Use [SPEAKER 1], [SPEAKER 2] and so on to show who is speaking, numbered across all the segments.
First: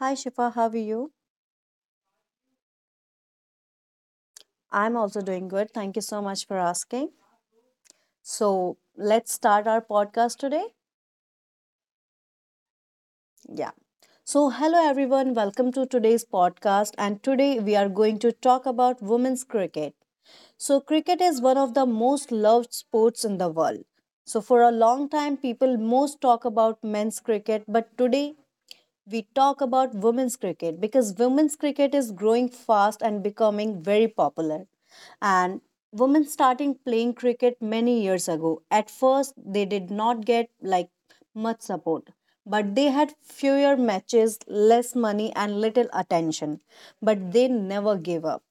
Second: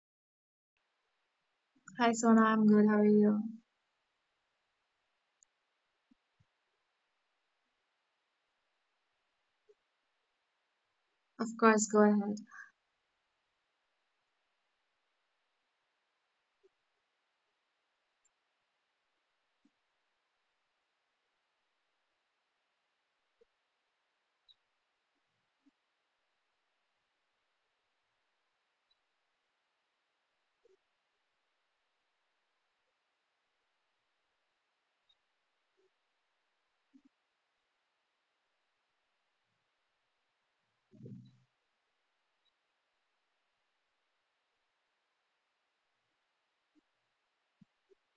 [SPEAKER 1] Hi Shifa, how are you?
[SPEAKER 2] Hi Sona, I'm good. How are you?
[SPEAKER 1] I'm also doing good. Thank you so much for asking. So, let's start our podcast today.
[SPEAKER 2] Of course, go ahead.
[SPEAKER 1] Yeah. So, hello everyone. Welcome to today's podcast. And today we are going to talk about women's cricket. So, cricket is one of the most loved sports in the world. So, for a long time, people most talk about men's cricket, but today we talk about women's cricket because women's cricket is growing fast and becoming very popular. And women starting playing cricket many years ago. At first, they did not get much support, but they had fewer matches, less money, and little attention. But they never gave up,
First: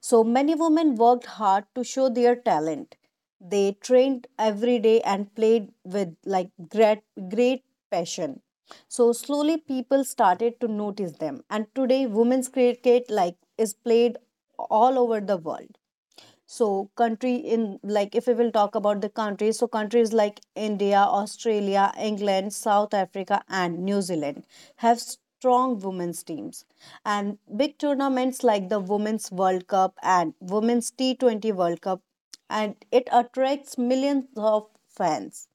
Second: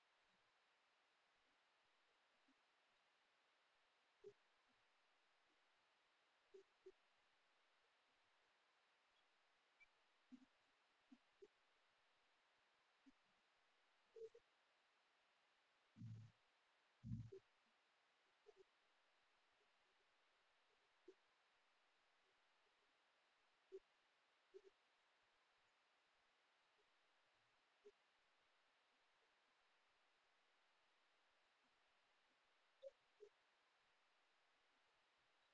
[SPEAKER 1] so many women worked hard to show their talent. They trained every day and played with great passion. So slowly people started to notice them, and today women's cricket is played all over the world. So country in like if we will talk about the countries, so countries like India, Australia, England, South Africa, and New Zealand have strong women's teams, and big tournaments like the Women's World Cup and Women's T20 World Cup, and it attracts millions of fans.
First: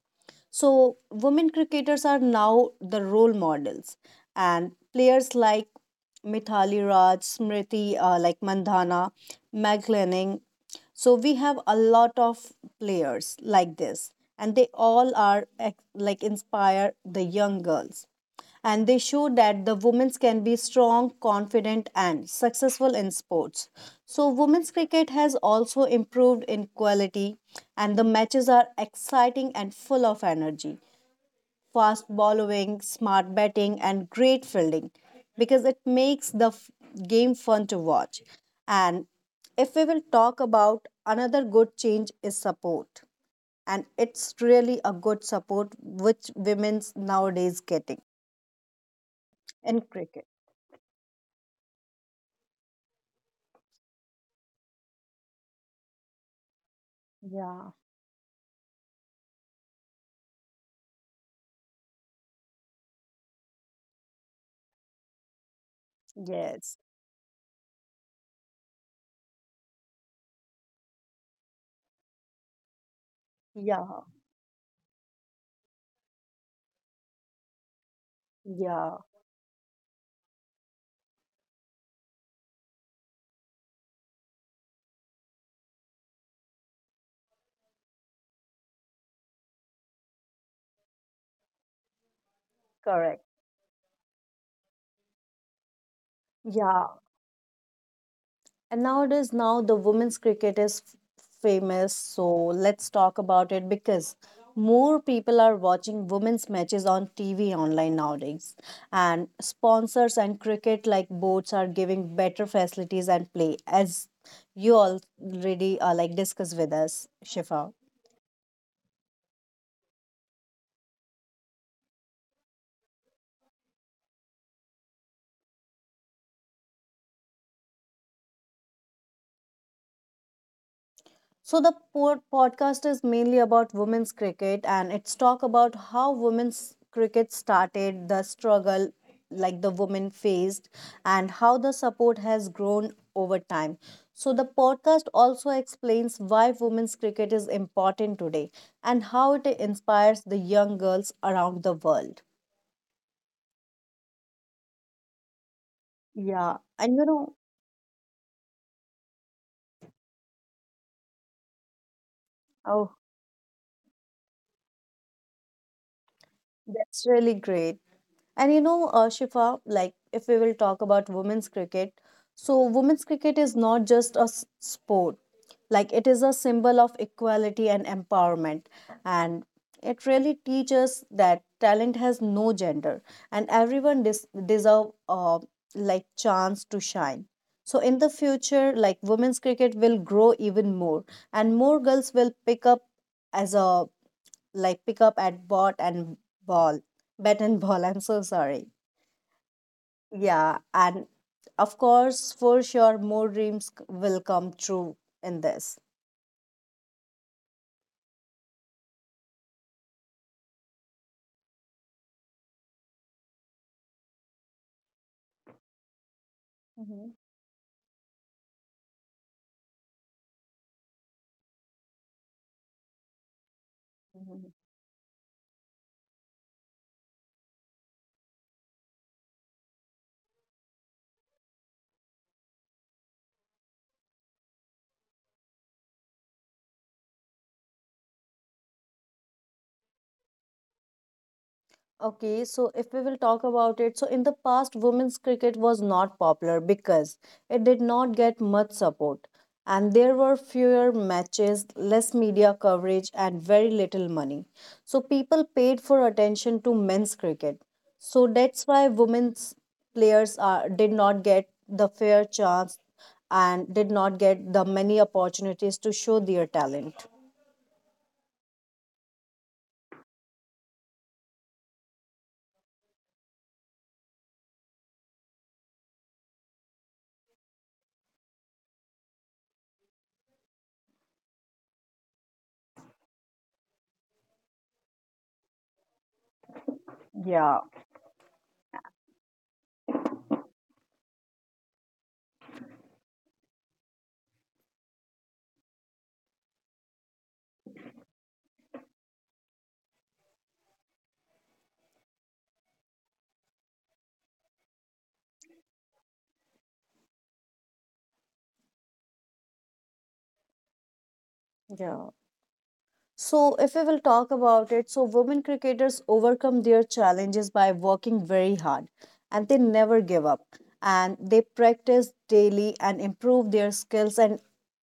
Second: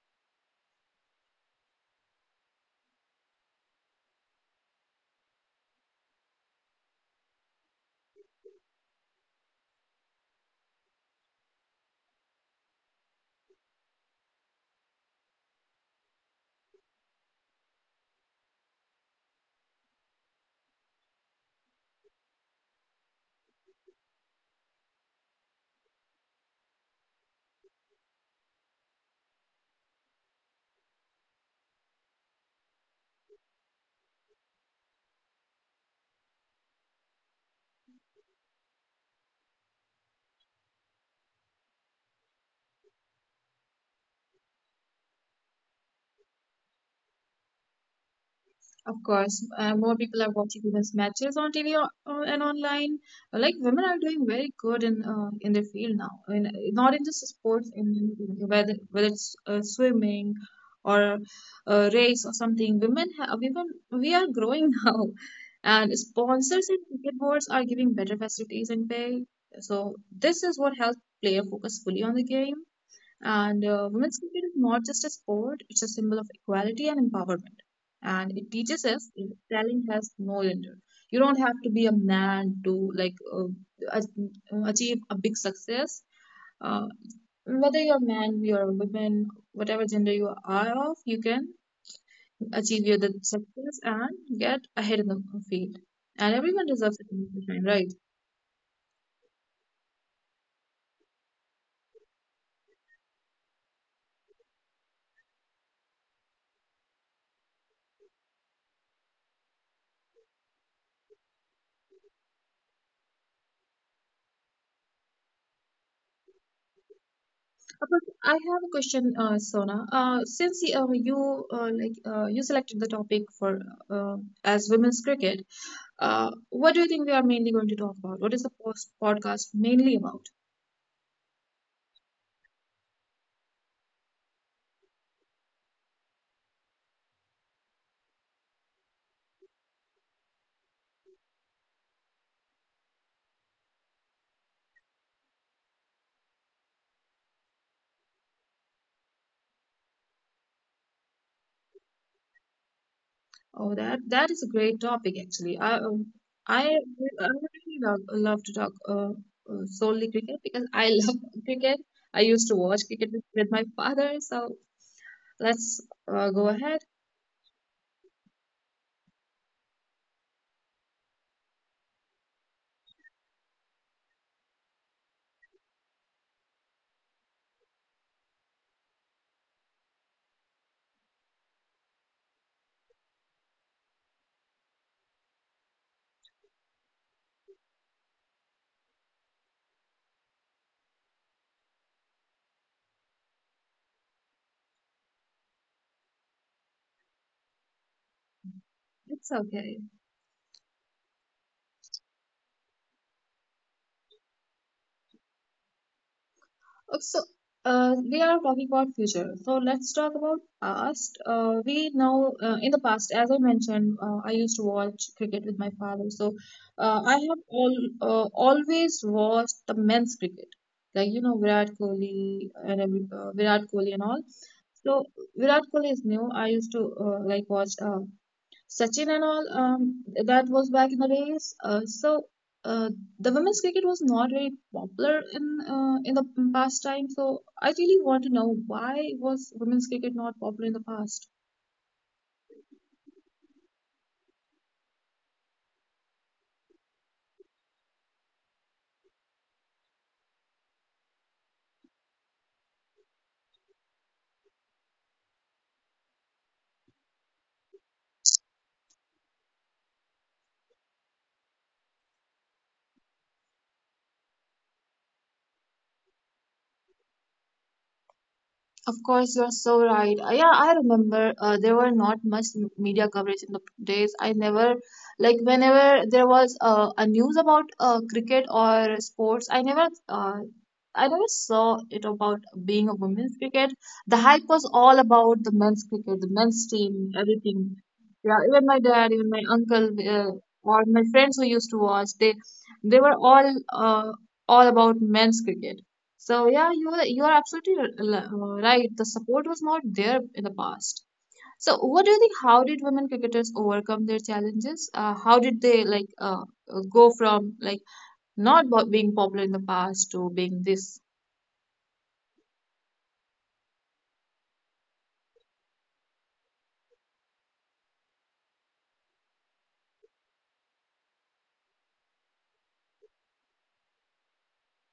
[SPEAKER 1] So women cricketers are now the role models, and players like Mithali Raj, Smriti, Mandhana, Meg Lanning. So, we have a lot of players like this, and they all are inspire the young girls, and they show that the women can be strong, confident, and successful in sports. So, women's cricket has also improved in quality, and the matches are exciting and full of energy. Fast bowling, smart batting, and great fielding, because it makes the game fun to watch. And if we will talk about another good change is support, and it's really a good support which women's nowadays getting
[SPEAKER 2] Of course,
[SPEAKER 1] in
[SPEAKER 2] more people
[SPEAKER 1] cricket.
[SPEAKER 2] are watching women's matches on TV and online. Like women are doing very good in their field now. I mean, not in just sports,
[SPEAKER 1] Yeah,
[SPEAKER 2] in whether it's swimming or race or something. Women we are growing now, and sponsors and
[SPEAKER 1] yes,
[SPEAKER 2] cricket boards are giving better facilities and pay. So this is what helps player focus fully on the game. And
[SPEAKER 1] yeah,
[SPEAKER 2] women's cricket is not just a sport, it's a symbol of equality and empowerment. And it teaches
[SPEAKER 1] yeah,
[SPEAKER 2] us that talent has no gender. You don't have to be a man to achieve a big success. Uh, Whether you're a man, you're a woman, whatever gender you are of, you can achieve your the
[SPEAKER 1] correct.
[SPEAKER 2] success and get ahead in the field. And everyone
[SPEAKER 1] Yeah.
[SPEAKER 2] deserves a chance to shine, right?
[SPEAKER 1] And nowadays, now the women's cricket is famous, so let's talk about it because more people are watching women's matches on TV online nowadays. And sponsors and cricket boards are giving better facilities and play, as you already discussed with us, Shifa.
[SPEAKER 2] But I have a question, Sona. Since you you selected the topic for uh, as women's cricket, what do you think we are mainly going to talk about? What is the post podcast mainly about?
[SPEAKER 1] So the podcast is mainly about women's cricket, and it's talk about how women's cricket started, the struggle the women faced, and how the support has grown over time. So the podcast also explains why women's cricket is important today and how it inspires the young girls around the world.
[SPEAKER 2] Oh, that is a great topic actually. I um,
[SPEAKER 1] Yeah,
[SPEAKER 2] I
[SPEAKER 1] and you
[SPEAKER 2] I
[SPEAKER 1] know,
[SPEAKER 2] would really love to talk solely cricket because I love cricket. I used to watch
[SPEAKER 1] oh,
[SPEAKER 2] cricket with my father, so let's go ahead.
[SPEAKER 1] that's really great. And you know, Shifa, like if we will talk about women's cricket, so women's cricket is not just a sport, like it is a symbol of equality and empowerment. And it really teaches that talent has no gender, and everyone deserve chance to shine. So in the future, like women's cricket will grow even more, and more girls will pick up as a pick up at bot and ball. Bat and ball, I'm so sorry.
[SPEAKER 2] It's okay.
[SPEAKER 1] Yeah, and of course, for sure, more dreams will come true in this.
[SPEAKER 2] So, we are talking about future. So let's talk about past. We now In the past, as I mentioned, I used to watch cricket with my father. So,
[SPEAKER 1] Mm-hmm.
[SPEAKER 2] I have all always watched the men's cricket, like you know Virat Kohli and Virat Kohli and all. So Virat Kohli is new. I used to watch Sachin and all, that was back in the days. Uh, the women's cricket was not very popular in the past time. So I really want to know why was women's cricket not popular in the past?
[SPEAKER 1] Okay, so if we will talk about it, so in the past, women's cricket was not popular because it did not get much support, and there were fewer matches, less media coverage, and very little money. So people paid for attention to men's cricket. So that's why women's players are, did not get the fair chance and did not get the many opportunities to show their talent.
[SPEAKER 2] Of course, you're so right. Yeah, I remember there were not much media coverage in the days. I never, Like, whenever there was a news about cricket or sports, I never saw it about being a women's cricket. The hype was all about the men's cricket, the men's team,
[SPEAKER 1] Yeah.
[SPEAKER 2] everything. Yeah, even my dad, even my uncle, or my friends who used to watch, they were all about men's cricket. So yeah, you are absolutely right. The support was not there in the past. So what do you think? How did women cricketers overcome their challenges? How did they go from like not bo- being popular in the past to being this?
[SPEAKER 1] Yeah. So, if we will talk about it, so women cricketers overcome their challenges by working very hard, and they never give up, and they practice daily and improve their skills, and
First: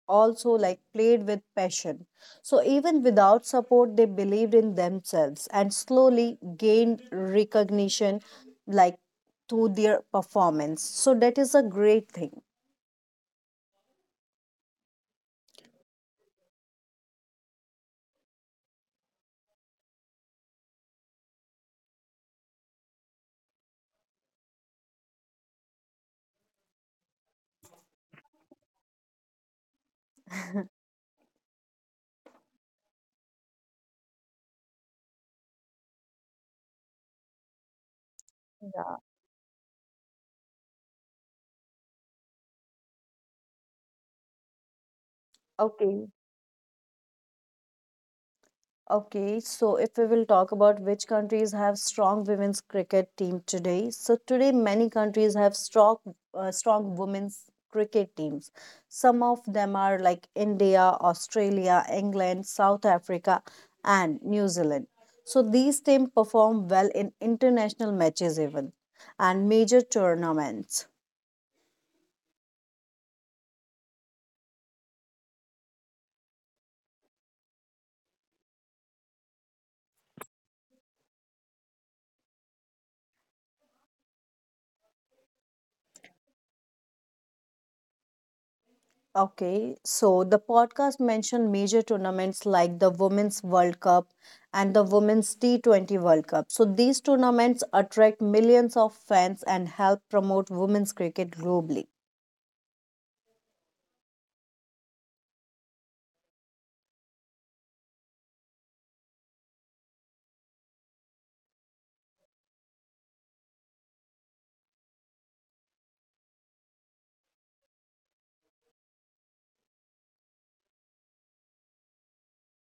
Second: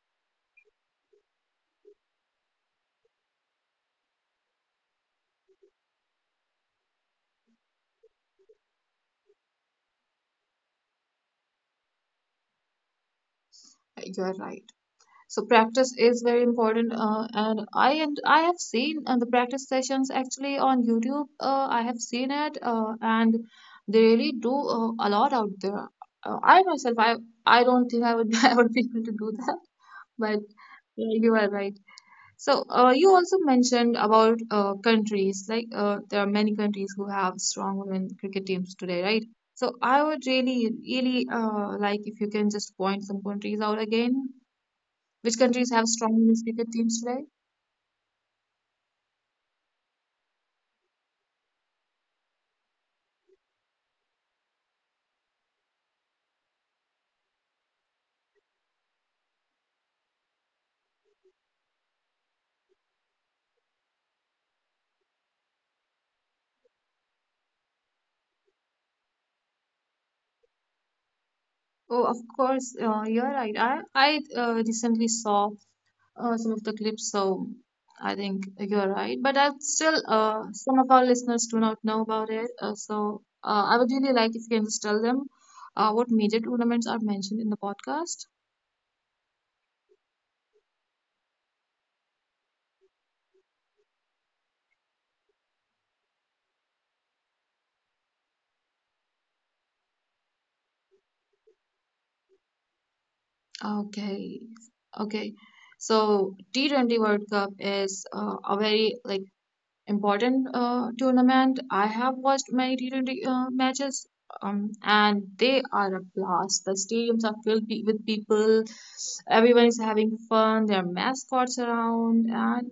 [SPEAKER 1] also played with passion. So, even without support, they believed in themselves and slowly gained recognition like to their performance. So, that is a great thing.
[SPEAKER 2] You are right. So practice is very important. And I have seen the practice sessions actually on YouTube. I have seen it, and they really do a lot out there. I myself, I don't think I would I would be able to do that. But yeah, you are right. So you also mentioned about countries. Like there are many countries who have strong women cricket teams
[SPEAKER 1] Yeah,
[SPEAKER 2] today, right? So I would really like if you can just point some countries out again. Which countries have
[SPEAKER 1] okay.
[SPEAKER 2] strong women's cricket teams today?
[SPEAKER 1] Okay, so if we will talk about which countries have strong women's cricket team today, so today many countries have strong women's cricket teams. Some of them are like India, Australia, England, South Africa, and New Zealand. So these teams perform well in international matches even, and major tournaments.
[SPEAKER 2] Oh, of course, you're right. I recently saw some of the clips, so I think you're right. But I still, some of our listeners do not know about it. I would really like if you can just tell them what major tournaments are mentioned in the podcast.
[SPEAKER 1] Okay, so the podcast mentioned major tournaments like the Women's World Cup and the Women's T20 World Cup. So these tournaments attract millions of fans and help promote women's cricket globally.
[SPEAKER 2] Okay, okay. So T T20 World Cup is a very like important tournament. I have watched many T20 matches, and they are a blast. The stadiums are filled with people. Everyone is having fun. There are mascots around, and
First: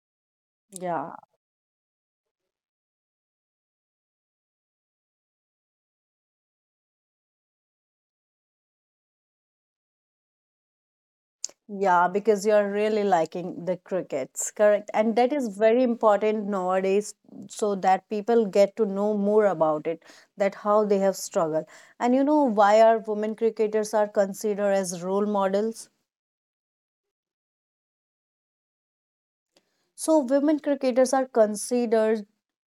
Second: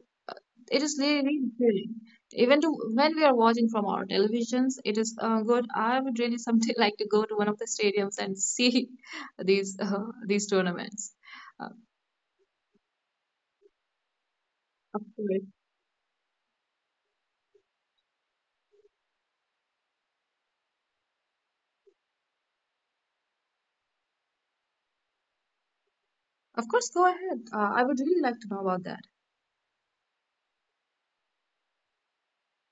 [SPEAKER 2] it is
[SPEAKER 1] Yeah,
[SPEAKER 2] really really thrilling. Even to When we are watching from our televisions, it is good. I would really someday like to go to one of the stadiums and see these tournaments. Uh,
[SPEAKER 1] yeah, because you're really liking the crickets, correct?
[SPEAKER 2] of
[SPEAKER 1] And that
[SPEAKER 2] course,
[SPEAKER 1] is very important nowadays so that people get to know more about it, that how they have struggled. And you know why our women cricketers are considered as role models?
[SPEAKER 2] of course, go ahead. I would really like to know about that.
[SPEAKER 1] So, women cricketers are considered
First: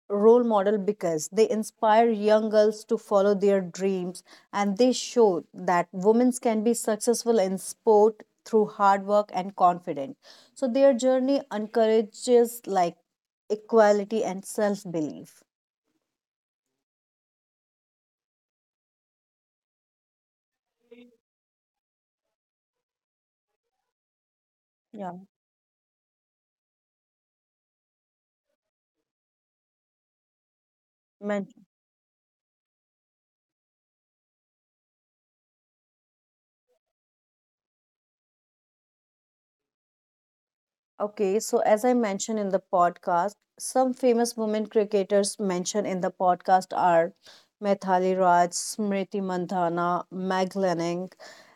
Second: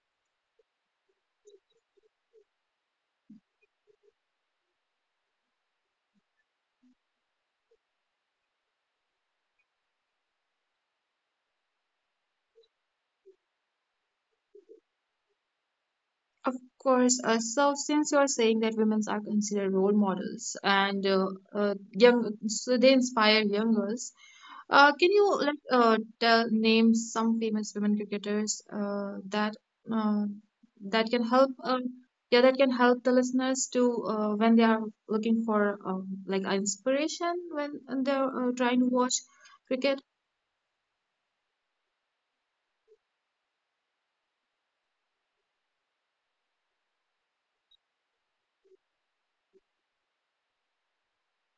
[SPEAKER 1] role model because they inspire young girls to follow their dreams, and they show that women can be successful in sport through hard work and confidence. So, their journey encourages equality and self belief.
[SPEAKER 2] Of course. So, since you're saying that women are considered role models and young, so they inspire young girls, can
[SPEAKER 1] Yeah.
[SPEAKER 2] you tell name some famous women cricketers that uh, that can
[SPEAKER 1] Men.
[SPEAKER 2] help? Yeah, that can help the listeners to when they are looking for like inspiration when and they're trying to watch cricket.
[SPEAKER 1] Okay, so as I mentioned in the podcast, some famous women cricketers mentioned in the podcast are Methali Raj, Smriti Mandhana, Meg Lanning,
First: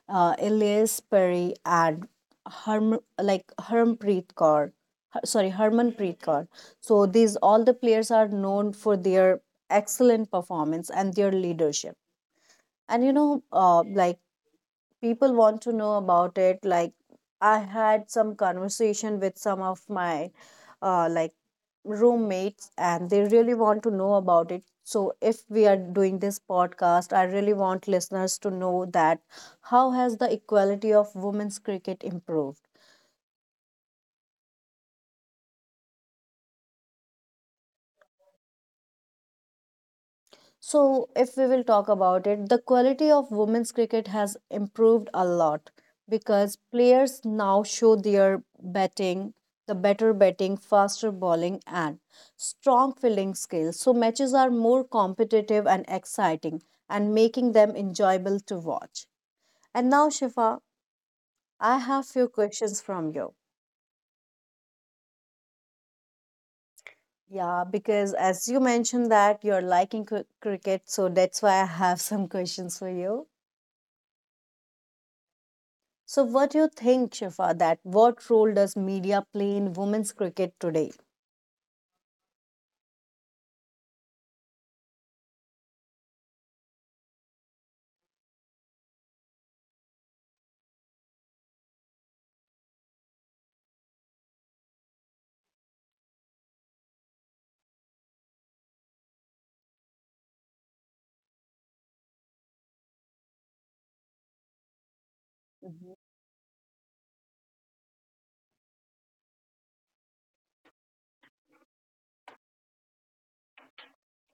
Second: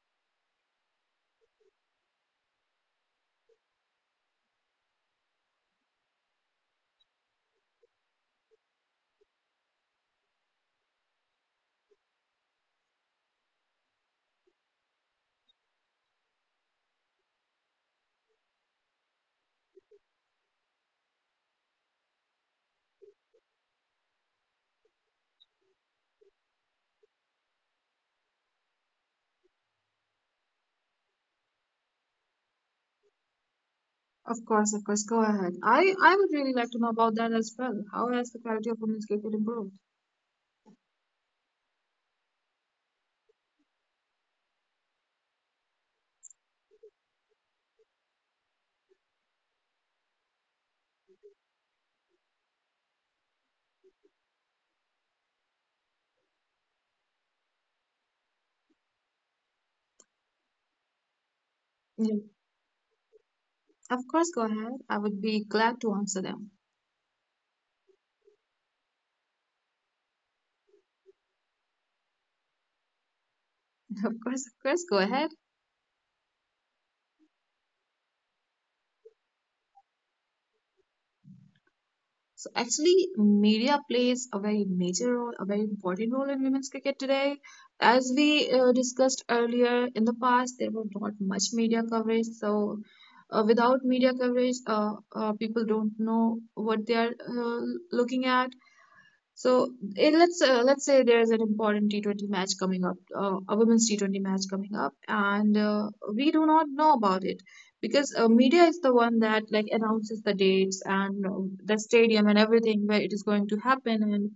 [SPEAKER 1] Elias Perry, and Harmanpreet Kaur. Sorry, Harmanpreet Kaur. So these all the players are known for their excellent performance and their leadership. And you know, people want to know about it, like I had some conversation with some of my uh, like roommates, and they really want to know about it. So if we are doing this podcast, I really want listeners to know that how has the equality of women's cricket improved.
[SPEAKER 2] Of course, of course. Go ahead. I would really like to know about that as well. How has the quality of women's cricket improved?
[SPEAKER 1] So, if we will talk about it, the quality of women's cricket has improved a lot because players now show their batting, the better batting, faster bowling, and strong fielding skills. So, matches are more competitive and exciting, and making them enjoyable to watch. And now, Shifa, I have few questions from you.
[SPEAKER 2] Of course, go ahead. I would be glad to answer them.
[SPEAKER 1] Yeah, because as you mentioned that you're liking cricket, so that's why I have some questions for you.
[SPEAKER 2] Of course, go ahead.
[SPEAKER 1] So, what do you think, Shifa, that what role does media play in women's cricket today?
[SPEAKER 2] So, actually, media plays a very major role, a very important role in women's cricket today. As we discussed earlier, in the past, there was not much media coverage. So, without media coverage, people don't know what they are looking at. So let's say there's an important T20 match coming up, a women's T20 match coming up, and
[SPEAKER 1] Mhm,
[SPEAKER 2] we do not know about it because media is the one that like announces the dates and the stadium and everything where it is going to happen and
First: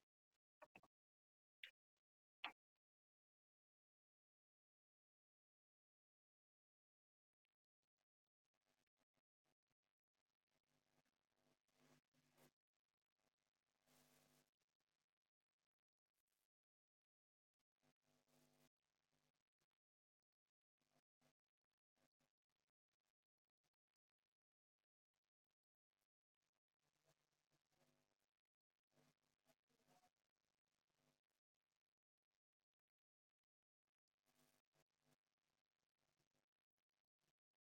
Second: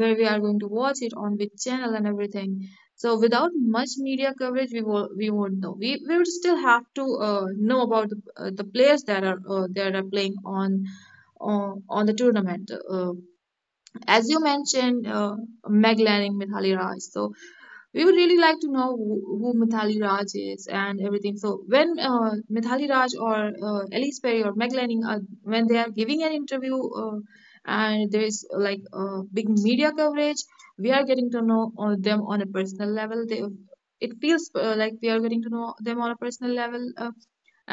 [SPEAKER 2] where we are going to watch it on which channel and everything. So without much media coverage, we won't know. We would still have to know about the players that are playing on the tournament. As you mentioned, McLaren Mithali Raj. So we would really like to know who Mithali Raj is and everything. So when Mithali Raj or Elise Perry or McLaren, when they are giving an interview and there is big media coverage, we are getting to know them on a personal level. It feels like we are getting to know them on a personal level. Uh,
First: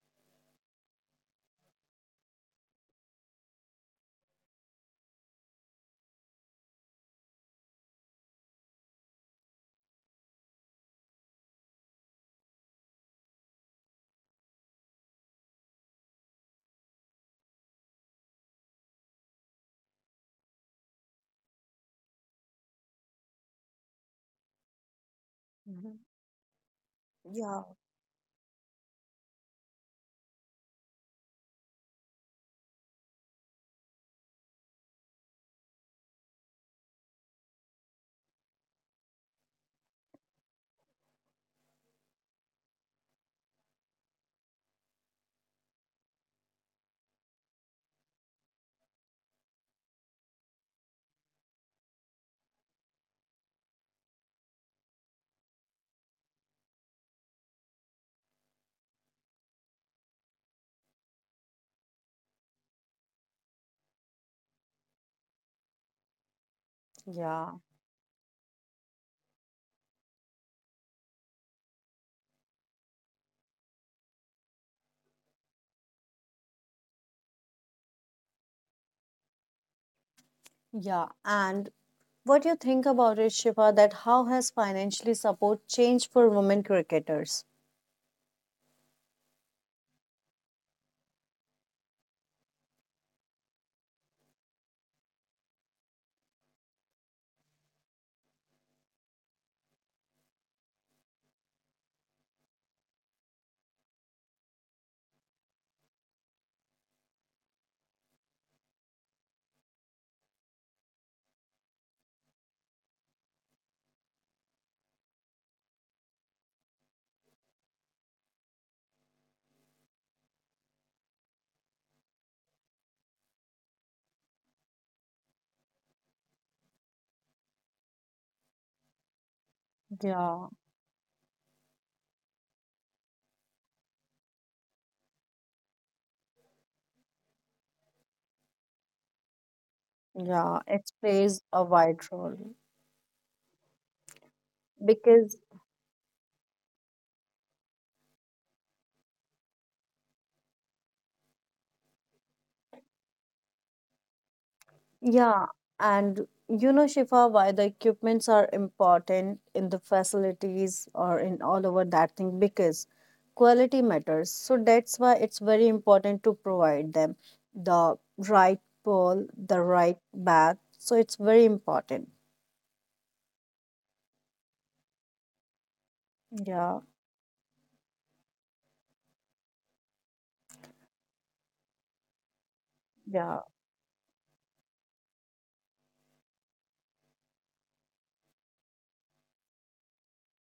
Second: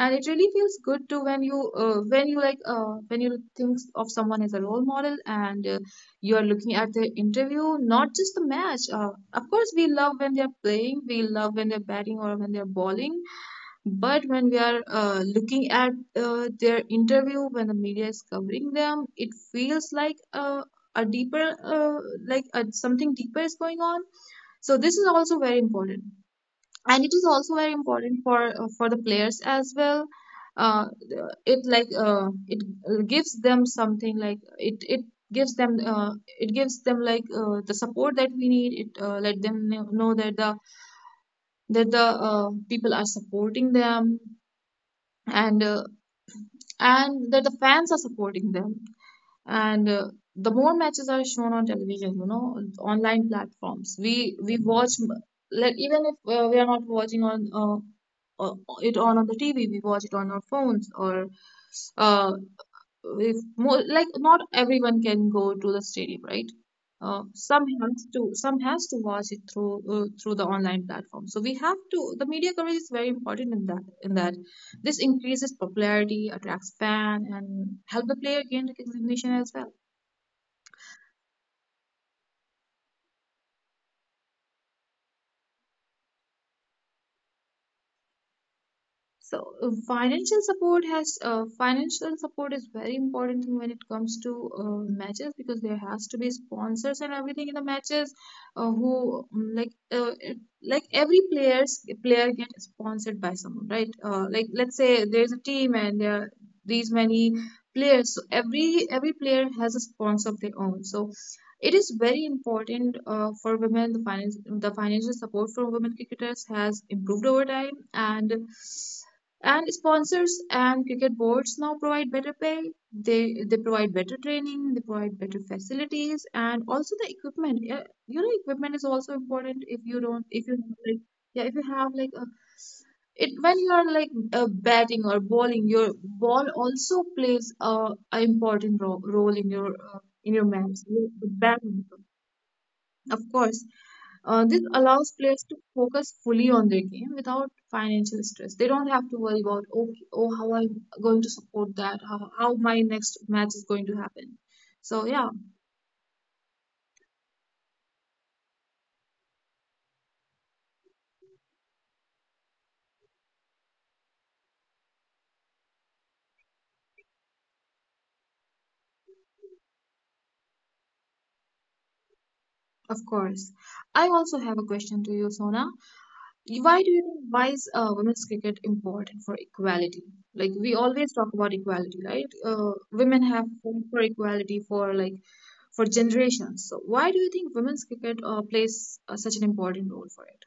[SPEAKER 2] and it really feels good too when you when you think of someone as a role model, and you are looking at the interview, not just the match. Of course, we love when they're playing, we love when they're batting or when they're bowling, but when we are looking at their interview, when the media is covering them, it feels like a deeper like something deeper is going on. So this is also very
[SPEAKER 1] mhm.
[SPEAKER 2] important, and it is also very
[SPEAKER 1] Yeah.
[SPEAKER 2] important for the players as well. Uh, it like uh, it gives them something, like it gives them it gives them the support that we need it. Let them know that the people are supporting them, and and that the fans are supporting them. And the more matches are shown on television, you know, online platforms, we watch, like even if we are not watching on it on the TV, we watch it on our phones. Or uh if more, like, not everyone can go to the stadium, right?
[SPEAKER 1] Yeah,
[SPEAKER 2] Some has to watch it through through the online platform. So we have to, the media coverage is very important in that. This increases popularity, attracts fan, and help the player gain recognition as well.
[SPEAKER 1] yeah. And what do you think about it, Shifa, that how has financially support changed for women cricketers?
[SPEAKER 2] So financial support is very important thing when it comes to matches, because there has to be sponsors and everything in the matches, who mm, like it- like every player get sponsored by someone, right? Like, let's say there's a team and there are these many players, so every player has a sponsor of their own. So it is very important for women. The financial support for women cricketers has improved over time, and sponsors and cricket boards now provide better pay. They provide better training. They provide better facilities and also the equipment. Yeah, you know, equipment is also important.
[SPEAKER 1] Yeah,
[SPEAKER 2] If you have like, yeah, if you have like a, it when you are like batting or bowling, your ball also plays a important ro role in your
[SPEAKER 1] yeah,
[SPEAKER 2] match.
[SPEAKER 1] it
[SPEAKER 2] The
[SPEAKER 1] plays
[SPEAKER 2] bat,
[SPEAKER 1] a wide role
[SPEAKER 2] of course, this allows
[SPEAKER 1] because.
[SPEAKER 2] players to focus fully on their game without financial stress. They don't have to worry about, okay, oh, how I'm going to support that, how my next match is going to happen. So, yeah,
[SPEAKER 1] Yeah, and you know, Shifa, why the equipments are important in the facilities or in all over that thing, because quality matters. So that's why it's very important to provide them the right pole, the right bag. So it's very important.
[SPEAKER 2] of course. I also have a question to you, Sona. Why
[SPEAKER 1] Yeah,
[SPEAKER 2] do you, think why is women's cricket important for equality? Like, we always talk about equality, right? Women
[SPEAKER 1] yeah.
[SPEAKER 2] have fought for equality for like, for generations. So, why do you think women's cricket plays such an important role for it?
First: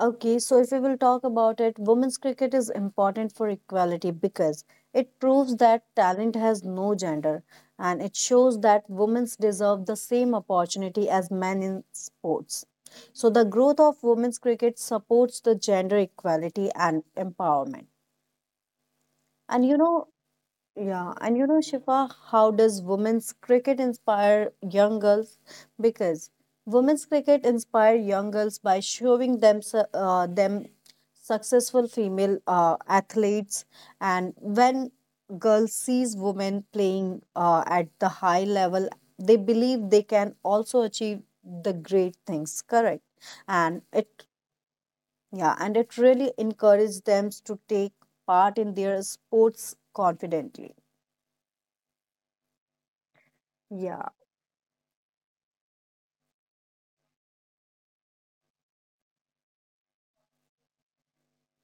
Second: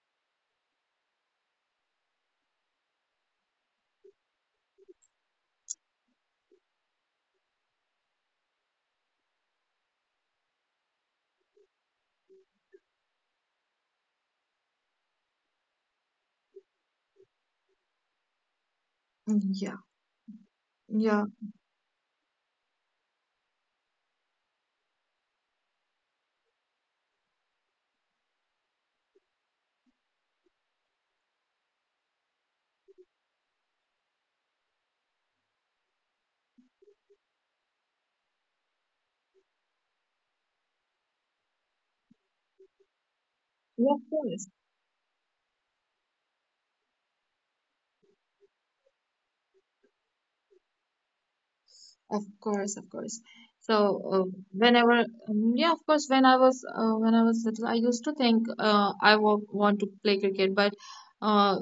[SPEAKER 1] Okay, so if we will talk about it, women's cricket is important for equality because it proves that talent has no gender, and it shows that women deserve the same opportunity as men in sports. So the growth of women's cricket supports the gender equality and empowerment.
[SPEAKER 2] Mm,
[SPEAKER 1] And you
[SPEAKER 2] yeah,
[SPEAKER 1] know, yeah,
[SPEAKER 2] yeah,
[SPEAKER 1] and you know, Shifa, how does women's cricket inspire young girls? Because women's cricket inspire young girls by showing them successful female athletes, and when girls sees women playing at the high level, they believe they can also achieve the great things. Correct, and
[SPEAKER 2] yeah, of
[SPEAKER 1] it,
[SPEAKER 2] course.
[SPEAKER 1] yeah, and it really encourages them to take part in their sports confidently.
[SPEAKER 2] Of course, of course. So
[SPEAKER 1] Yeah.
[SPEAKER 2] uh, whenever, yeah, of course, when I was little, I used to think I w want to play cricket, but uh,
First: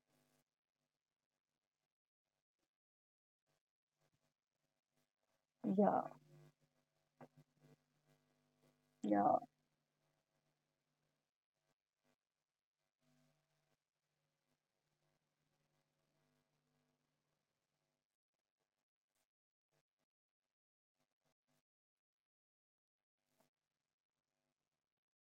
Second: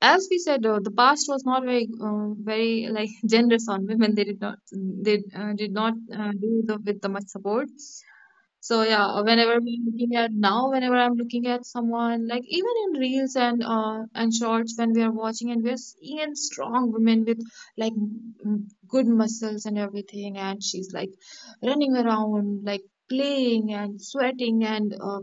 [SPEAKER 2] as we said, the past was not very very like generous on women. They did not
[SPEAKER 1] Yeah,
[SPEAKER 2] do the, with the much support. So yeah,
[SPEAKER 1] yeah,
[SPEAKER 2] whenever I'm looking at now, whenever I'm looking at someone like even in reels and shorts when we are watching and we're seeing and strong women with like good muscles and everything, and she's like running around like playing and sweating and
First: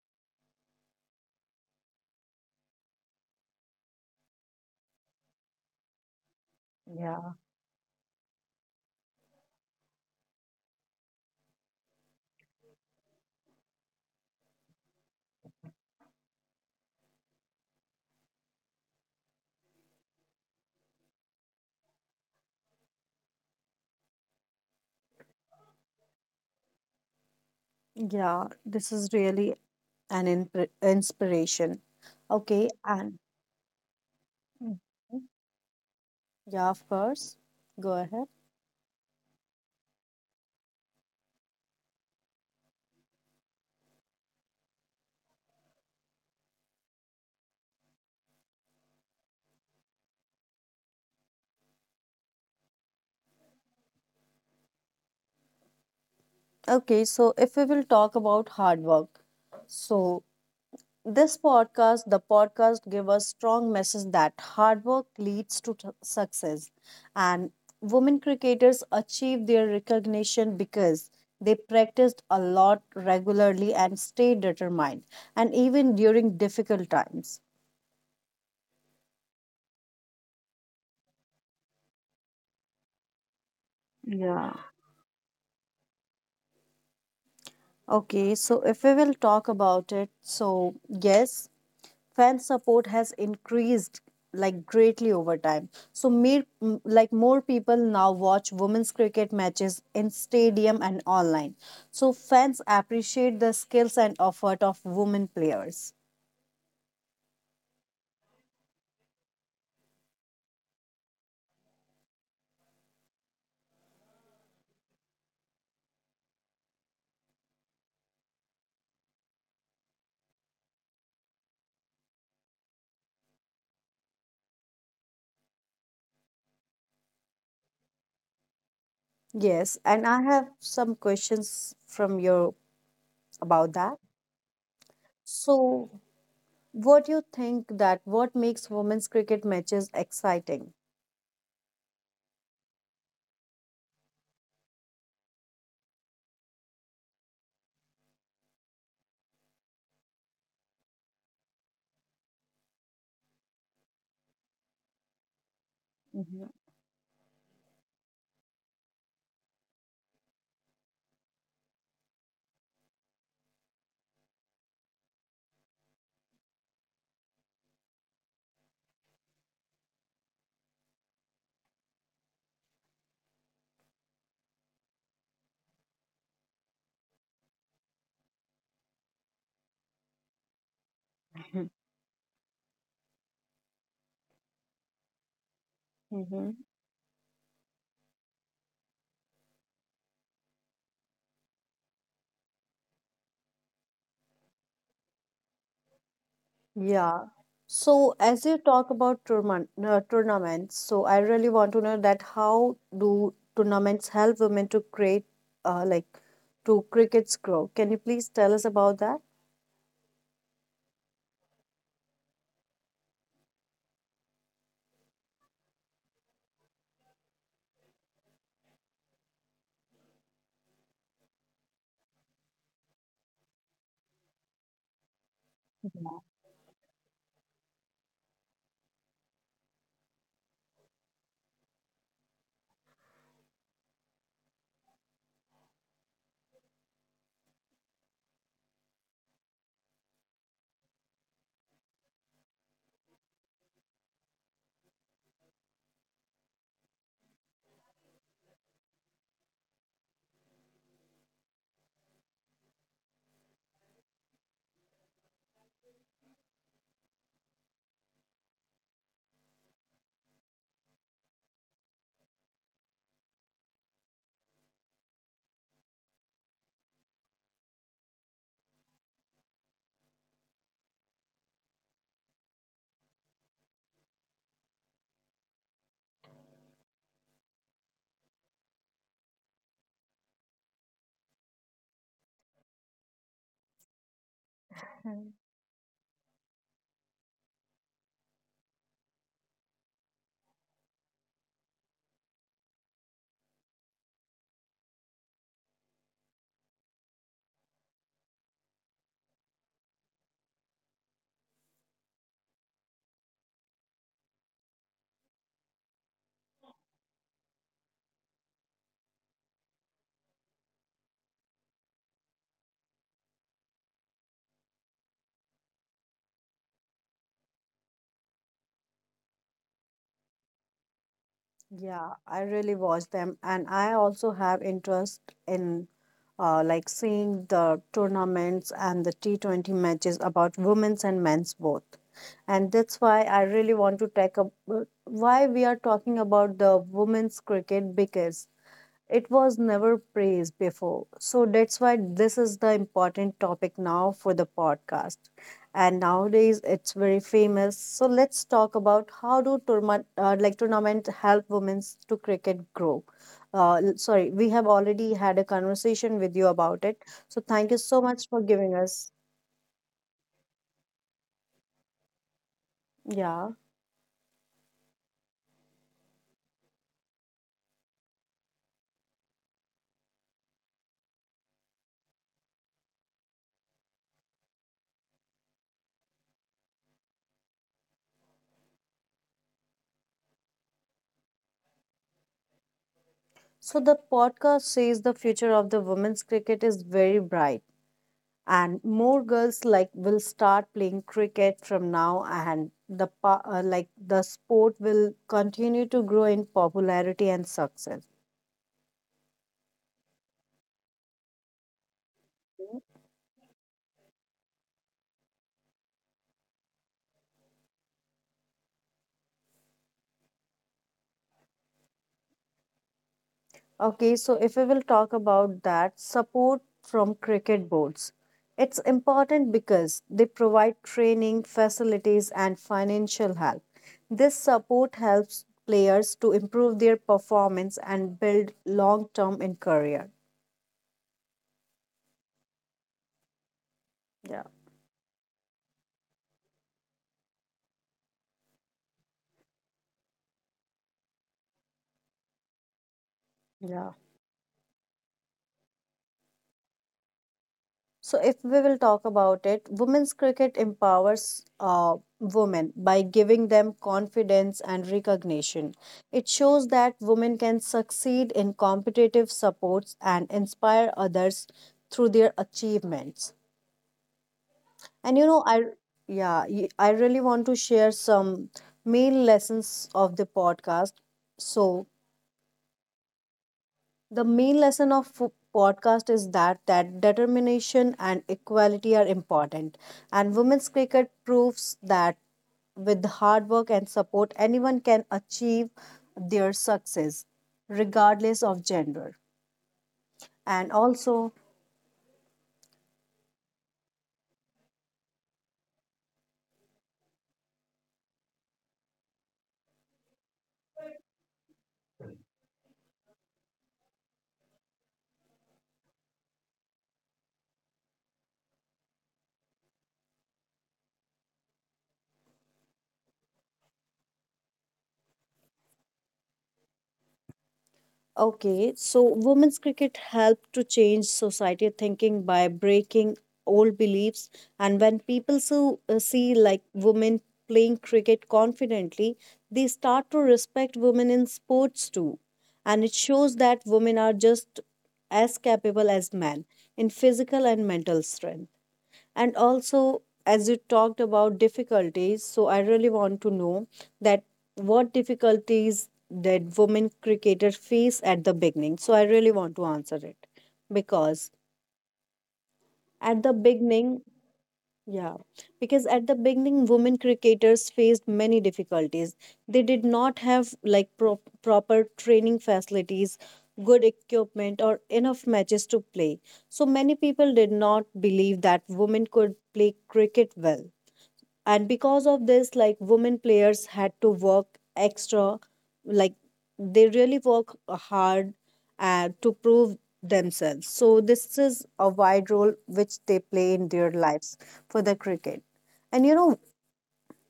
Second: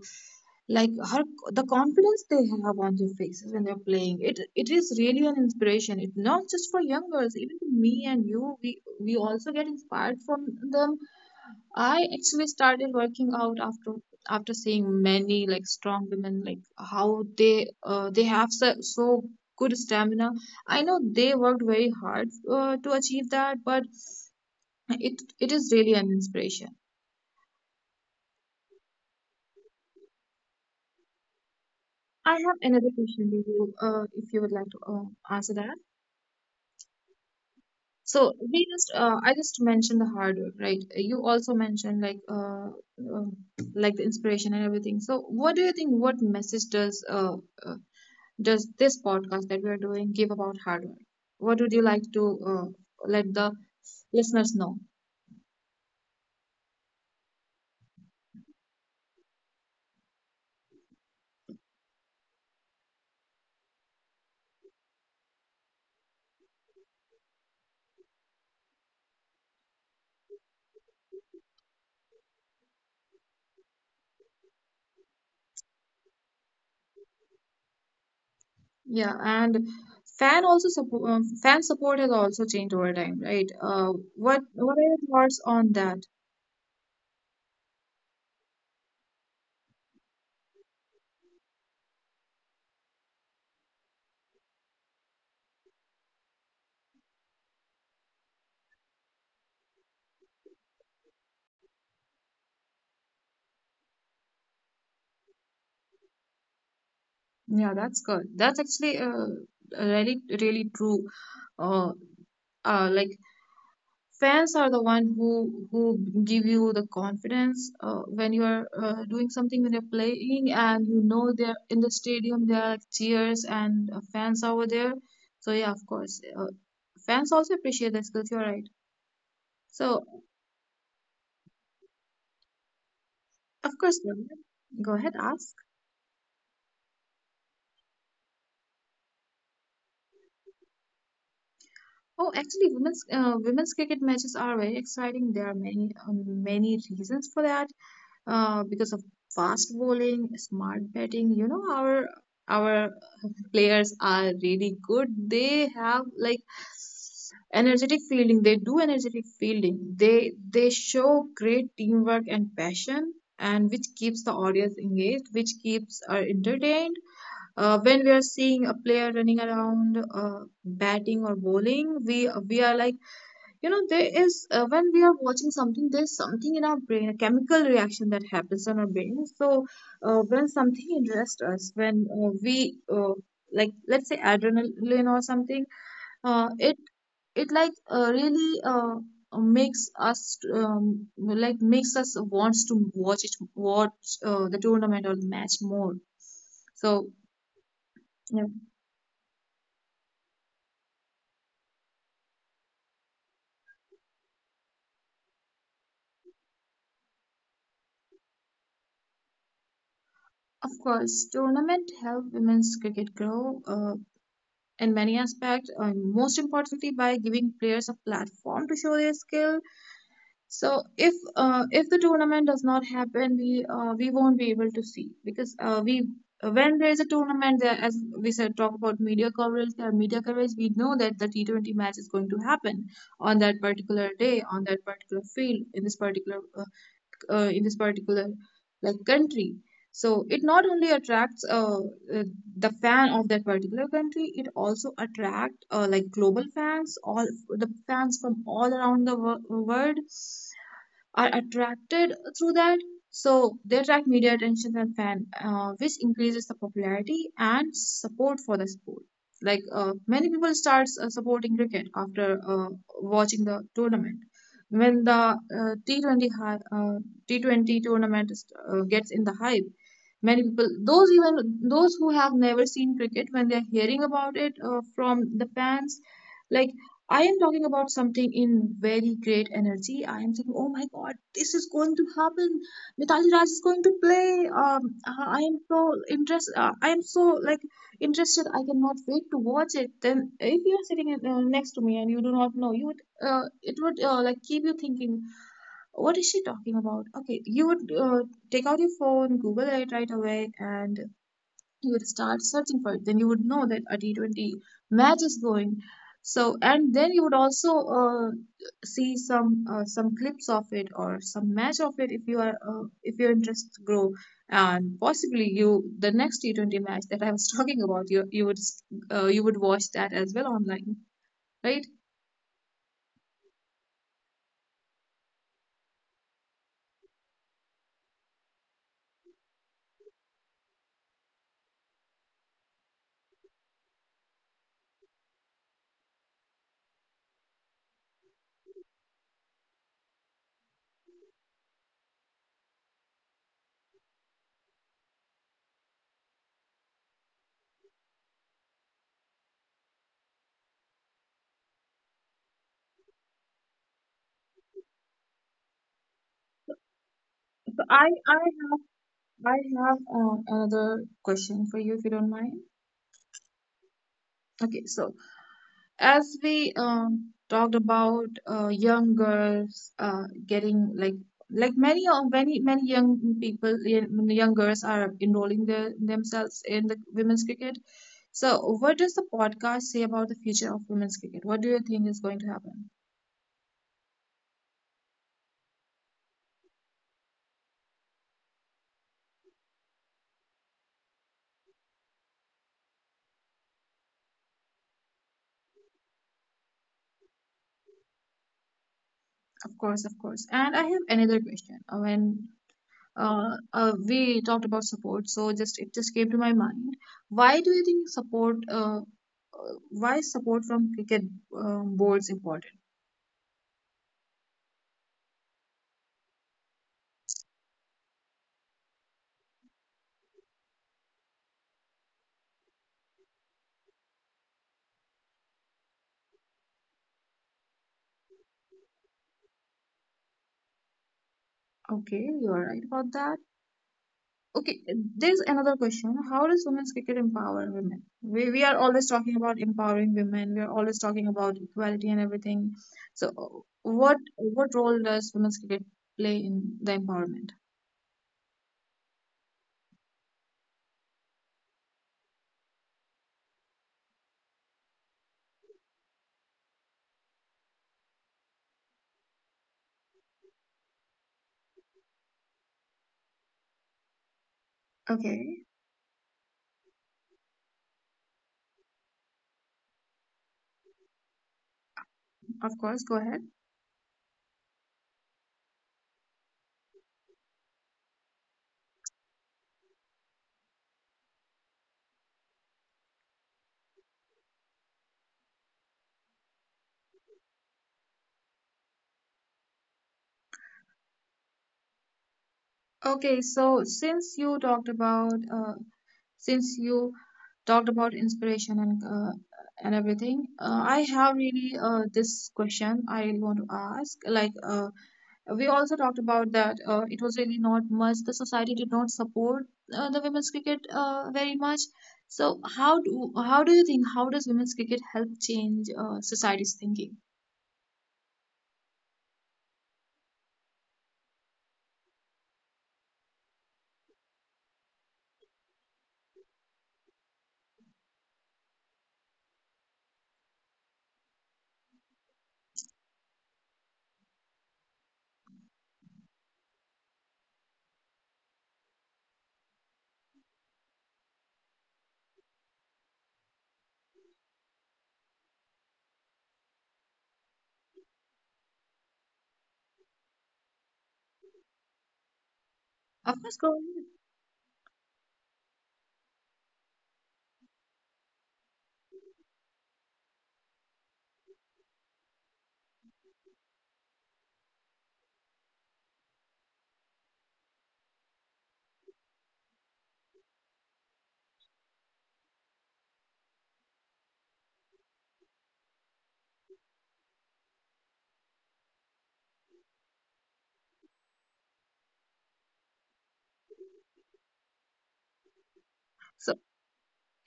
[SPEAKER 2] like her the confidence they have on their faces when they're playing, it is really an inspiration. It's not just for young
[SPEAKER 1] yeah,
[SPEAKER 2] girls, even to me and you, we also get inspired from them. I actually started working out after after seeing many like strong women, like how they have so, so good stamina. I know they worked very hard to achieve that, but it is really an inspiration.
[SPEAKER 1] yeah. This is really an inspiration.
[SPEAKER 2] I have
[SPEAKER 1] Okay,
[SPEAKER 2] another
[SPEAKER 1] and
[SPEAKER 2] question to you, if you would like to
[SPEAKER 1] mhm,
[SPEAKER 2] answer that.
[SPEAKER 1] yeah, of course. Go ahead.
[SPEAKER 2] So we just I just mentioned the hard work, right? You also mentioned uh, like the inspiration and everything. So what do you think? What message uh, does this podcast that we are doing give about hard work? What would you like to let the listeners know?
[SPEAKER 1] Okay, so if we will talk about hard work, so this podcast, the podcast, give us strong message that hard work leads to success, and women cricketers achieve their recognition because they practiced a lot regularly and stayed determined, and even during difficult times.
[SPEAKER 2] Yeah, and fan also support fan support has also changed over time, right? Uh, what
[SPEAKER 1] Yeah.
[SPEAKER 2] what are your thoughts on that?
[SPEAKER 1] Okay, so if we will talk about it, so yes, fan support has increased greatly over time. So mere, m- like more people now watch women's cricket matches in stadium and online, so fans appreciate the skills and effort of women players.
[SPEAKER 2] Yeah, that's good. That's actually really really true. Uh, like, fans are the one who give you the confidence when you are doing something, when you're playing and you know they're in the stadium, there are like cheers and fans over there. So yeah, of course, fans also appreciate the skills. You're right.
[SPEAKER 1] Yes,
[SPEAKER 2] So
[SPEAKER 1] and I have some questions from you
[SPEAKER 2] of
[SPEAKER 1] about
[SPEAKER 2] course,
[SPEAKER 1] that.
[SPEAKER 2] Lavanya, go ahead, ask.
[SPEAKER 1] So what do you think that what makes women's cricket matches exciting?
[SPEAKER 2] Oh, actually, women's cricket matches are very exciting. There are many many reasons for that, because of fast bowling, smart batting. You know, our players are really good. They have like energetic fielding. They do energetic fielding. They show great teamwork and passion. And which keeps the audience engaged, which keeps our entertained. When we are seeing a player running around, batting or bowling, we are like, you know, there is when we are watching something, there's something in our brain, a chemical reaction that happens in our brain. So when something interests us, when we uh, like let's say adrenaline or something, uh,
[SPEAKER 1] Hmm.
[SPEAKER 2] it it like really makes us like makes us wants to watch it, watch the tournament or the match more. So
[SPEAKER 1] Yeah. So
[SPEAKER 2] yeah,
[SPEAKER 1] as you talk about tournaments, so I really want to know that how do tournaments help women to create, uh, like, to crickets grow? Can you please tell us about that?
[SPEAKER 2] of course tournament help women's cricket grow in many aspects, and most importantly by giving players a platform to show their skill. So if the tournament does not happen, we won't be able to see, because we when there is a tournament, there, as we said, talk about media coverage. There are media coverage. We know that the T 20 match is going to happen on that particular day, on that particular field, in this particular like country. So it not only attracts uh, the fan of that particular country, it also attract like global fans, all the fans from all around the world are attracted through that. So they attract media attention and fan, which increases the popularity and support for the sport. Like many people start supporting cricket after watching the tournament. When the T20 tournament is, gets in the hype, many people, those even those who have never seen cricket, when they are hearing about it from the fans, like I am talking about something in very great energy. I am saying, oh my god, this is going to happen. Mitali Raj is going to play. I am so interested. I am so like interested. I cannot wait to watch it. Then, if you are sitting next to me and you do not know, you would it would like keep you thinking, what is she talking about? Okay, you would take out your phone, Google it right away, and you would start searching for it. Then you would know that a t20 match is going. So and then you would also uh, see some clips of it or some match of it. If you are if your interests grow, and possibly you, the next t20 match that I was talking about, you would you would watch that as well online, right?
[SPEAKER 1] Yeah, I really watch them, and I also have interest in, seeing the tournaments and the T20 matches about women's and men's both. And that's why I really want to take up why we are talking about the women's cricket, because it was never praised before. So that's why this is the important topic now for the podcast. And nowadays it's very famous. So let's talk about how do tournament, tournament help women to cricket grow. Sorry, we have already had a conversation with you about it. So
[SPEAKER 2] So
[SPEAKER 1] thank you
[SPEAKER 2] i
[SPEAKER 1] so
[SPEAKER 2] i
[SPEAKER 1] much for
[SPEAKER 2] have
[SPEAKER 1] giving us.
[SPEAKER 2] I have another question for you if you don't mind.
[SPEAKER 1] Yeah.
[SPEAKER 2] Okay, so as we talked about young girls getting like many of many many young people, young girls are enrolling their, themselves in the women's cricket. So what does the podcast say about the future of women's cricket? What do you think is going to happen?
[SPEAKER 1] So the podcast says the future of the women's cricket is very bright. And more girls like will start playing cricket from now, and like the sport will continue to grow in popularity and success.
[SPEAKER 2] Of course, of course, and I have another question. When uh, we talked about support, so just it just came to my mind, why do you think support uh, why is support from cricket boards important?
[SPEAKER 1] Okay, so if we will talk about that support from cricket boards, it's important because they provide training facilities and financial help. This support helps players to improve their performance and build long term in career.
[SPEAKER 2] Okay, you are right about that.
[SPEAKER 1] Yeah,
[SPEAKER 2] Okay, there's another question. How does women's cricket empower women? We are always talking about empowering women. We are always talking about equality and everything. So, uh,
[SPEAKER 1] yeah.
[SPEAKER 2] what what role does women's cricket play in the empowerment?
[SPEAKER 1] So, if we will talk about it, women's cricket empowers women by giving them confidence and recognition. It shows that women can succeed in competitive supports and inspire others through their achievements. And you know,
[SPEAKER 2] Okay,
[SPEAKER 1] I, I really want to share some main lessons of the podcast. So,
[SPEAKER 2] of course, go ahead.
[SPEAKER 1] the main lesson of podcast is that determination and equality are important, and women's cricket proves that with hard work and support, anyone can achieve their success, regardless of gender. And also,
[SPEAKER 2] Okay, so since you talked about since you talked about inspiration and everything, I have really this question I want to ask. Like, we also talked about that it was really not much, the society did not support the women's cricket very much. So how do you think, how does women's cricket help change society's thinking?
[SPEAKER 1] okay, so women's cricket helped to change society thinking by breaking old beliefs. And when people see like women playing cricket confidently, they start to respect women in sports too. And it shows that women are just as capable as men in physical and mental strength. And also, as you talked about difficulties, so I really want to know that what difficulties did women cricketers face at the beginning? So I really want to answer it because
[SPEAKER 2] Of
[SPEAKER 1] at the
[SPEAKER 2] course, go ahead.
[SPEAKER 1] beginning, yeah, because at the beginning, women cricketers faced many difficulties. They did not have like proper training facilities, good equipment, or enough matches to play. So many people did not believe that women could play cricket well, and because of this like women players had to work extra, like they really work hard to prove themselves. So this is a wide role which they play in their lives for the cricket. And you
[SPEAKER 2] So
[SPEAKER 1] know,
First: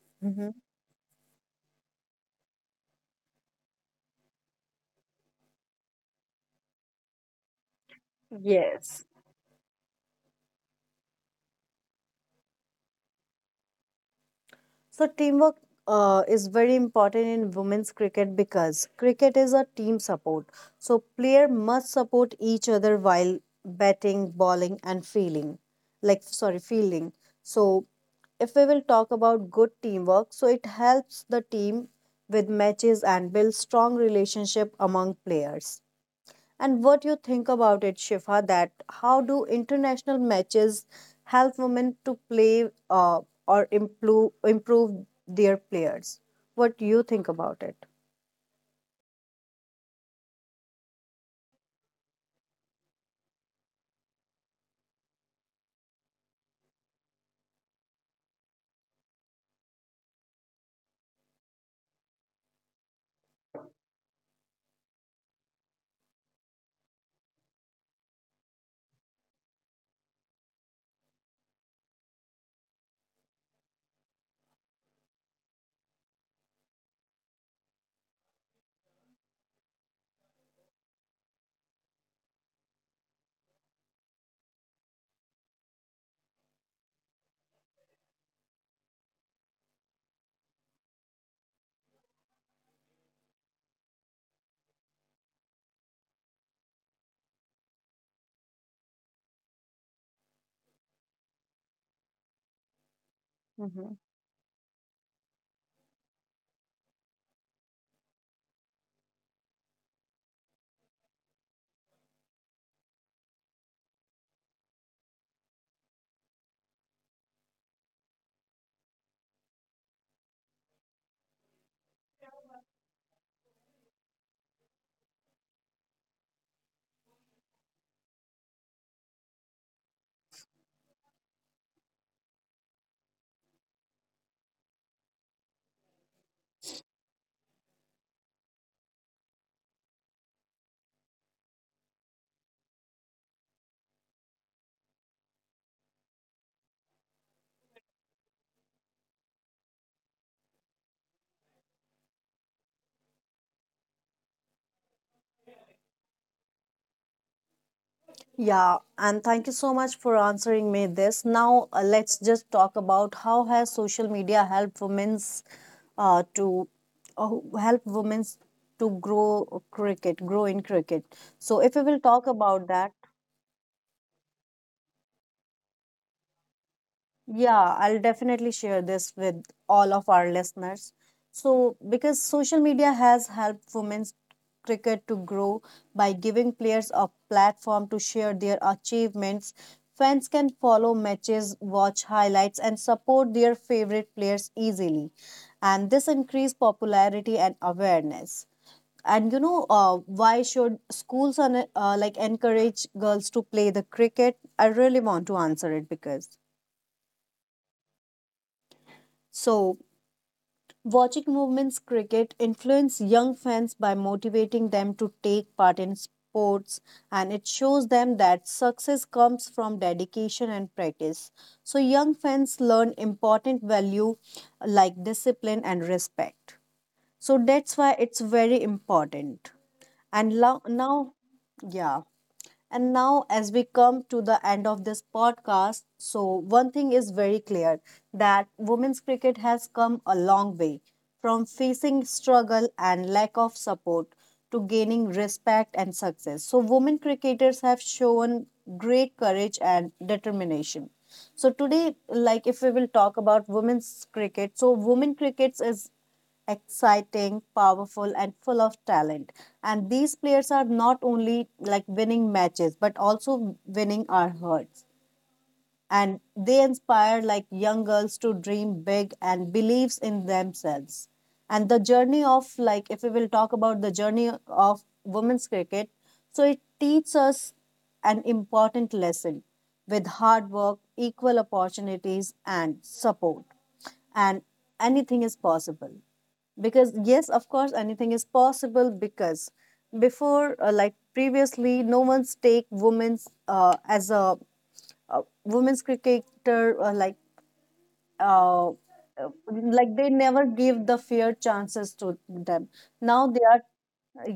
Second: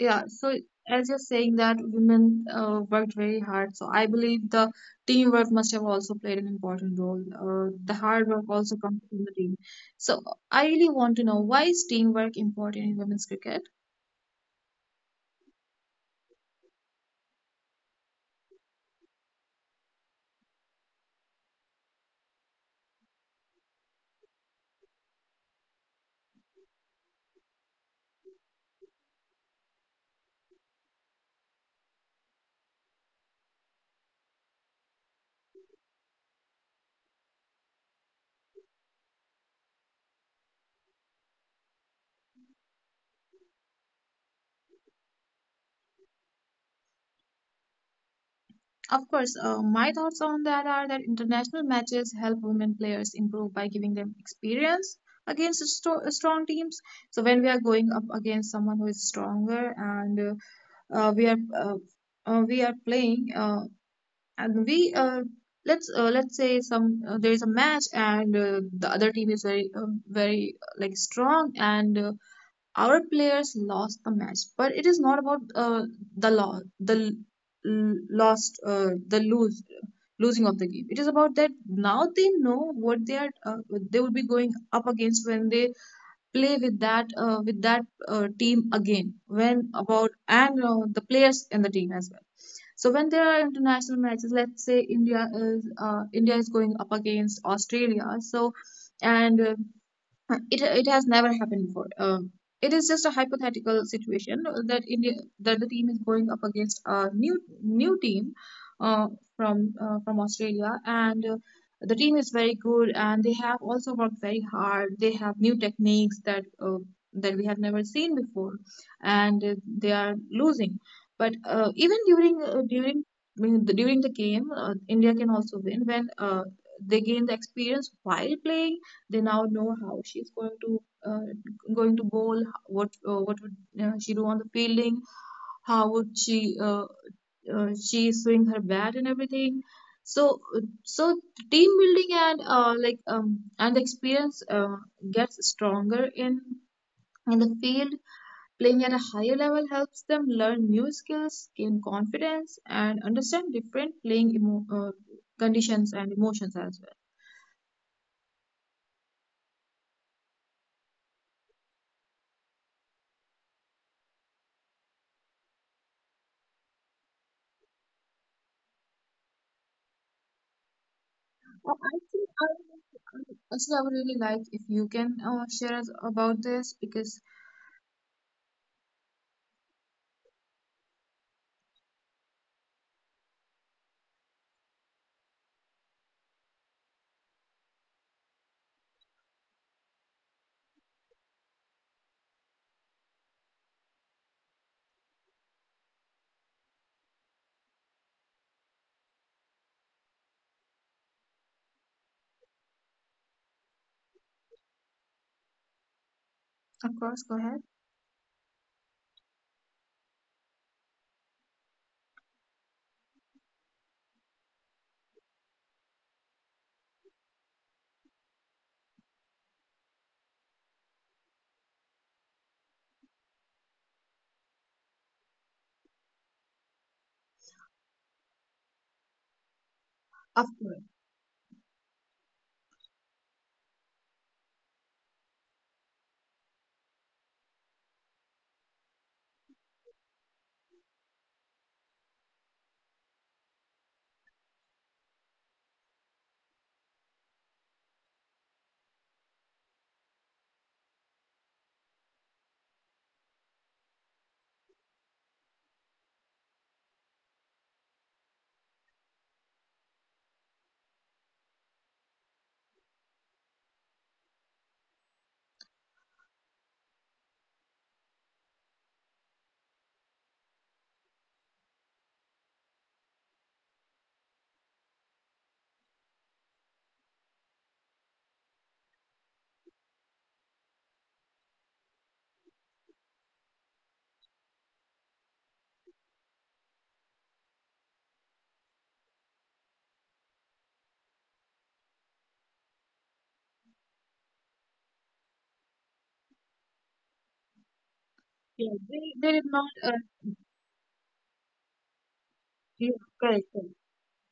[SPEAKER 2] yeah, so
[SPEAKER 1] mhm,
[SPEAKER 2] as you're saying that women worked very hard, so I believe the teamwork must have also played an important role. The hard work also comes
[SPEAKER 1] yes.
[SPEAKER 2] from the team. So I really want to know, why is teamwork important in women's cricket?
[SPEAKER 1] So teamwork is very important in women's cricket because cricket is a team support. So player must support each other while batting, bowling, and fielding. Like sorry, fielding. So if we will talk about good teamwork, so it helps the team with matches and builds strong relationship among players. And what you think about it, Shifa, that how do international matches help women to play or improve their players? What do you think about it?
[SPEAKER 2] Of course, my thoughts on that are that international matches help women players improve by giving them experience against strong teams. So when we are going up against someone who is stronger and uh, uh, we are uh, we are playing and we let's say some, there is a match and the other team is very very like strong, and our players lost the match, but it is not about the loss, the l- lost, the lose, losing of the game. It is about that now they know what they are, they would be going up against when they play with that team again. When about and the players in the team as well. So when there are international matches, let's say India is going up against Australia, so and it it has never happened before. It is just a hypothetical
[SPEAKER 1] Hmm.
[SPEAKER 2] situation that India, that the team is going up against a new team, uh, from Australia, and the team is very good, and they have also worked very hard. They have new techniques that that we have never seen before, and they are losing. But even during during during the game, India can also win when they gain the experience while playing. They now know how she's going to uh, going to bowl, what would she do on the fielding, how would she swing her bat and everything. So uh, so team building and and experience gets stronger in the field. Playing at a higher level helps them learn new skills, gain confidence, and understand different playing conditions and emotions as well.
[SPEAKER 1] Yeah, and thank you so much for answering me this. Now, let's just talk about how has social media helped women's to uh, help women's to grow grow in cricket. So, if we will
[SPEAKER 2] I
[SPEAKER 1] talk
[SPEAKER 2] think I
[SPEAKER 1] about
[SPEAKER 2] would,
[SPEAKER 1] that,
[SPEAKER 2] um, actually I would really like if you can share us about this because
[SPEAKER 1] yeah, I'll definitely share this with all of our listeners. So, because social media has helped women's cricket to grow by giving players a platform to share their achievements, fans can follow matches, watch highlights, and support their favorite players easily. And this increased popularity and awareness. And you know, why should schools like encourage girls to play the cricket? I really want to answer it because.
[SPEAKER 2] of course go ahead.
[SPEAKER 1] So watching movements cricket influence young fans by motivating them to take part in sports, and it shows them that success comes from dedication and practice. So young fans learn important value like discipline and respect. So that's why it's very important. And
[SPEAKER 2] Of
[SPEAKER 1] lo-
[SPEAKER 2] course,
[SPEAKER 1] now yeah. And now, as we come to the end of this podcast, so one thing is very clear that women's cricket has come a long way from facing struggle and lack of support to gaining respect and success. So, women cricketers have shown great courage and determination. So, today, like if we will talk about women's cricket, so women crickets is exciting, powerful, and full of talent. And these players are not only like winning matches, but also winning our hearts, and they inspire like young girls to dream big and believes in themselves. And the journey of like if we will talk about the journey of women's cricket, so it teaches us an important lesson: with hard work, equal opportunities, and support, and anything is possible. Because yes, of course anything is possible, because before like previously no one's take women's as a, women's cricketer uh, uh,
[SPEAKER 2] yeah, they did not.
[SPEAKER 1] like they never gave the fair chances to them.
[SPEAKER 2] Yeah,
[SPEAKER 1] Now they
[SPEAKER 2] correct,
[SPEAKER 1] are,
[SPEAKER 2] correct.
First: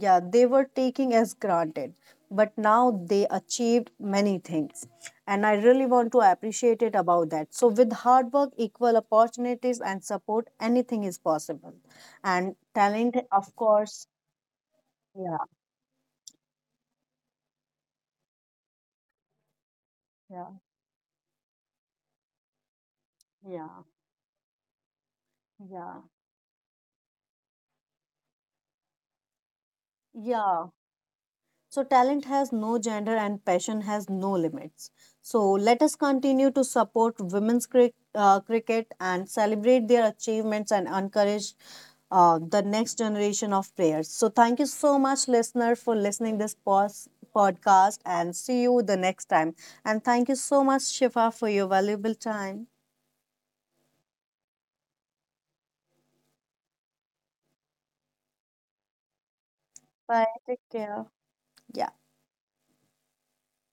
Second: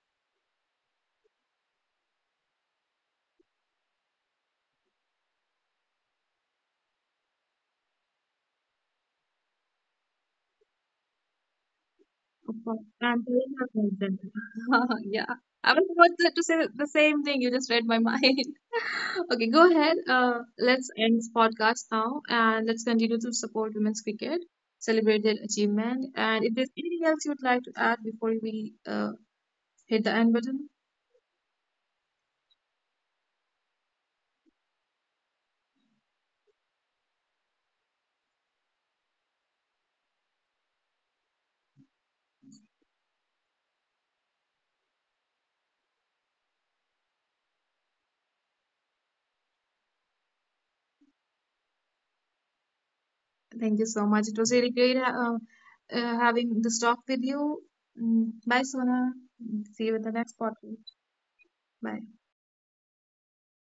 [SPEAKER 1] yeah, they were taking as granted, but now they achieved many things. And I really want to appreciate it about that. So with hard work, equal opportunities, and support, anything is possible.
[SPEAKER 2] Of
[SPEAKER 1] And
[SPEAKER 2] course,
[SPEAKER 1] talent,
[SPEAKER 2] and they did
[SPEAKER 1] of
[SPEAKER 2] not make
[SPEAKER 1] course.
[SPEAKER 2] them. Yeah,
[SPEAKER 1] Yeah,
[SPEAKER 2] I was about to say the same thing. You just read my mind. Okay, go ahead.
[SPEAKER 1] yeah,
[SPEAKER 2] Let's end this podcast now, and let's continue to support
[SPEAKER 1] yeah,
[SPEAKER 2] women's cricket, celebrate their achievement,
[SPEAKER 1] yeah,
[SPEAKER 2] and if there's anything else you would like to add before we hit the end button.
[SPEAKER 1] yeah. So, talent has no gender and passion has no limits. So, let us continue to support cricket and celebrate their achievements and encourage the next generation of players. So, thank you so much, listener, for listening podcast, and see you the next time. And thank you so much, Shifa, for your valuable time.
[SPEAKER 2] Thank you so much. It was really great having this talk with you. Mm, bye, Sona. See you with the
[SPEAKER 1] Bye.
[SPEAKER 2] next
[SPEAKER 1] Take
[SPEAKER 2] podcast.
[SPEAKER 1] care. Yeah.
[SPEAKER 2] Bye.